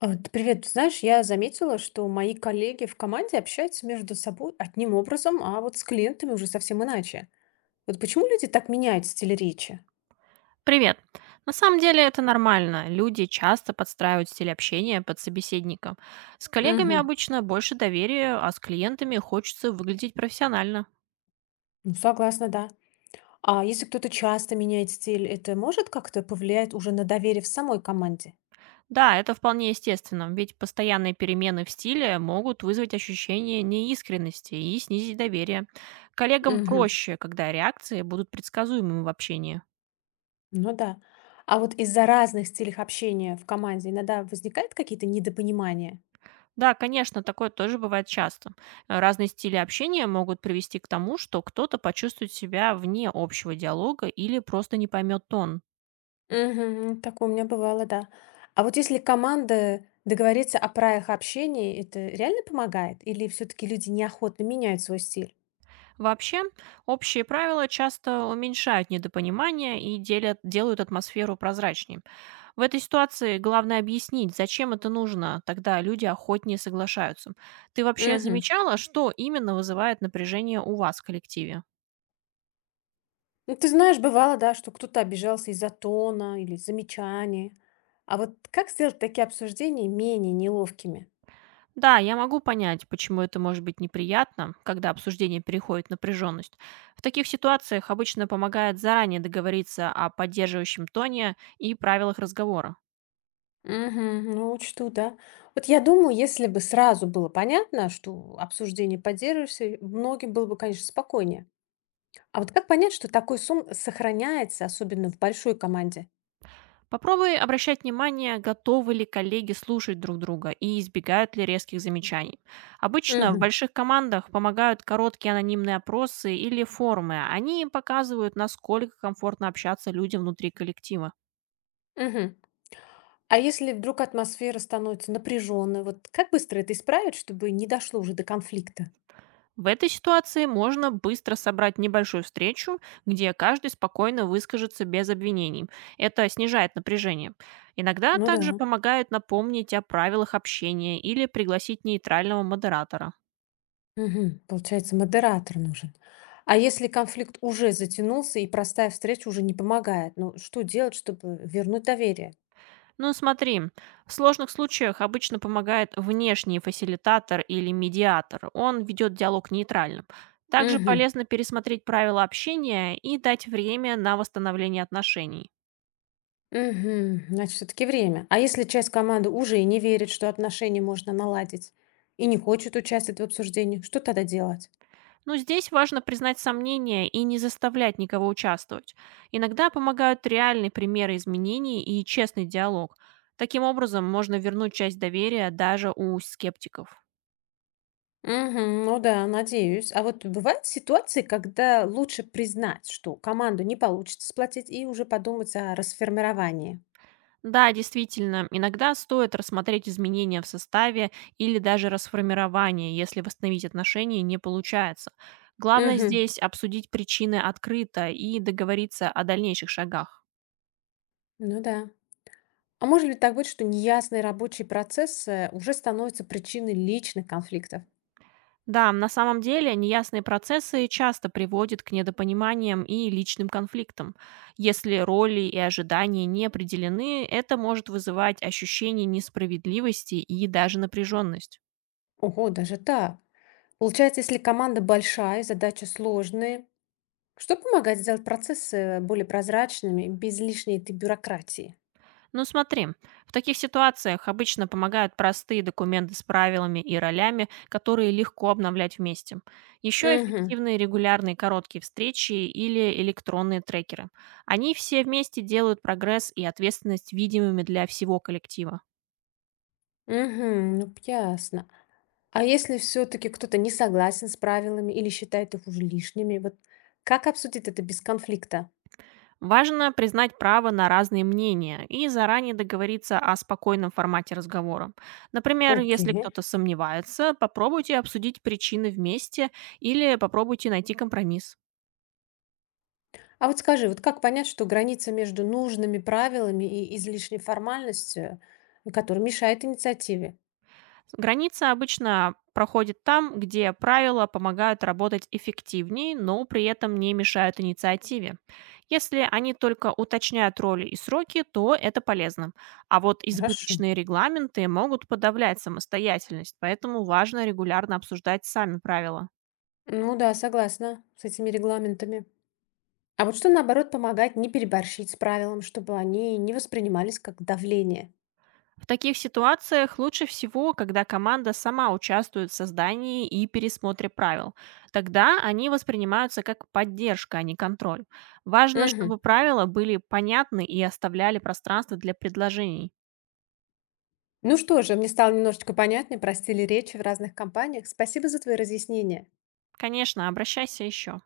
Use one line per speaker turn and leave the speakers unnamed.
А, т Привет, ты знаешь, я заметила, что мои коллеги в команде общаются между собой одним образом, а вот с клиентами уже совсем иначе. Вот почему люди так меняют стиль речи?
Привет. На самом деле это нормально. Люди часто подстраивают стиль общения под собеседника. С коллегами
Мгм.
обычно больше доверия, а с клиентами хочется выглядеть профессионально.
Ну, согласна, да. А если кто-то часто меняет стиль, это может как-то повлиять уже на доверие в самой команде?
Да, это вполне естественно, ведь постоянные перемены в стиле могут вызвать ощущение неискренности и снизить доверие. Коллегам
Мгм.
проще, когда реакции будут предсказуемыми в общении.
Ну да. А вот из-за разных стилей общения в команде иногда возникают какие-то недопонимания?
Да, конечно, такое тоже бывает часто. Разные стили общения могут привести к тому, что кто-то почувствует себя вне общего диалога или просто не поймет тон.
Мгм. Такое у меня бывало, да. А вот если команда договорится о правилах общения, это реально помогает? Или все-таки люди неохотно меняют свой стиль?
Вообще, общие правила часто уменьшают недопонимание и делают атмосферу прозрачней. В этой ситуации главное объяснить, зачем это нужно, тогда люди охотнее соглашаются. Ты вообще
Мгм.
замечала, что именно вызывает напряжение у вас в коллективе?
Ну, ты знаешь, бывало, да, что кто-то обижался из-за тона или замечания. А вот как сделать такие обсуждения менее неловкими?
Да, я могу понять, почему это может быть неприятно, когда обсуждение переходит в напряженность. В таких ситуациях обычно помогает заранее договориться о поддерживающем тоне и правилах разговора.
Мгм. Ну, учту, да. Вот я думаю, если бы сразу было понятно, что обсуждение поддерживаешься, многим было бы, конечно, спокойнее. А вот как понять, что такой сум сохраняется, особенно в большой команде?
Попробуй обращать внимание, готовы ли коллеги слушать друг друга и избегают ли резких замечаний. Обычно в
Мгм.
больших командах помогают короткие анонимные опросы или форумы. Они показывают, насколько комфортно общаться людям внутри коллектива.
Мгм. А если вдруг атмосфера становится напряженной, вот как быстро это исправить, чтобы не дошло уже до конфликта?
В этой ситуации можно быстро собрать небольшую встречу, где каждый спокойно выскажется без обвинений. Это снижает напряжение. Иногда
Ну да.
также помогает напомнить о правилах общения или пригласить нейтрального модератора.
Мгм. Получается, модератор нужен. А если конфликт уже затянулся и простая встреча уже не помогает, ну что делать, чтобы вернуть доверие?
Ну смотри, в сложных случаях обычно помогает внешний фасилитатор или медиатор. Он ведет диалог нейтральным. Также
Мгм.
полезно пересмотреть правила общения и дать время на восстановление отношений.
Мгм. Значит, все-таки время. А если часть команды уже не верит, что отношения можно наладить и не хочет участвовать в обсуждении, что тогда делать?
Но здесь важно признать сомнения и не заставлять никого участвовать. Иногда помогают реальные примеры изменений и честный диалог. Таким образом, можно вернуть часть доверия даже у скептиков.
Мгм. Ну да, надеюсь. А вот бывают ситуации, когда лучше признать, что команду не получится сплотить, и уже подумать о расформировании.
Да, действительно, иногда стоит рассмотреть изменения в составе или даже расформирование, если восстановить отношения не получается. Главное
Угу.
здесь обсудить причины открыто и договориться о дальнейших шагах.
Ну да. А может ли так быть, что неясные рабочие процессы уже становятся причиной личных конфликтов?
Да, на самом деле неясные процессы часто приводят к недопониманиям и личным конфликтам. Если роли и ожидания не определены, это может вызывать ощущение несправедливости и даже напряженность.
Ого, даже так. Получается, если команда большая, задачи сложные, что помогает сделать процессы более прозрачными, без лишней этой бюрократии?
Ну смотри, в таких ситуациях обычно помогают простые документы с правилами и ролями, которые легко обновлять вместе. Еще
Угу.
эффективные регулярные короткие встречи или электронные трекеры. Они все вместе делают прогресс и ответственность видимыми для всего коллектива.
Мгм. Ну, п ясно. А если все таки кто-то не согласен с правилами или считает их уже лишними, вот как обсудить это без конфликта?
Важно признать право на разные мнения и заранее договориться о спокойном формате разговора. Например, если
Окей.
кто-то сомневается, попробуйте обсудить причины вместе или попробуйте найти компромисс.
А вот скажи, вот как понять, что граница между нужными правилами и излишней формальностью, которая мешает инициативе?
Граница обычно проходит там, где правила помогают работать эффективнее, но при этом не мешают инициативе. Если они только уточняют роли и сроки, то это полезно. А вот
Хорошо.
избыточные регламенты могут подавлять самостоятельность, поэтому важно регулярно обсуждать сами правила.
Ну да, согласна с этими регламентами. А вот что, наоборот, помогает не переборщить с правилом, чтобы они не воспринимались как давление?
В таких ситуациях лучше всего, когда команда сама участвует в создании и пересмотре правил. Тогда они воспринимаются как поддержка, а не контроль. Важно,
Мгм.
чтобы правила были понятны и оставляли пространство для предложений.
Ну что же, мне стало немножечко понятнее про стили речи в разных компаниях. Спасибо за твои разъяснения.
Конечно, обращайся еще.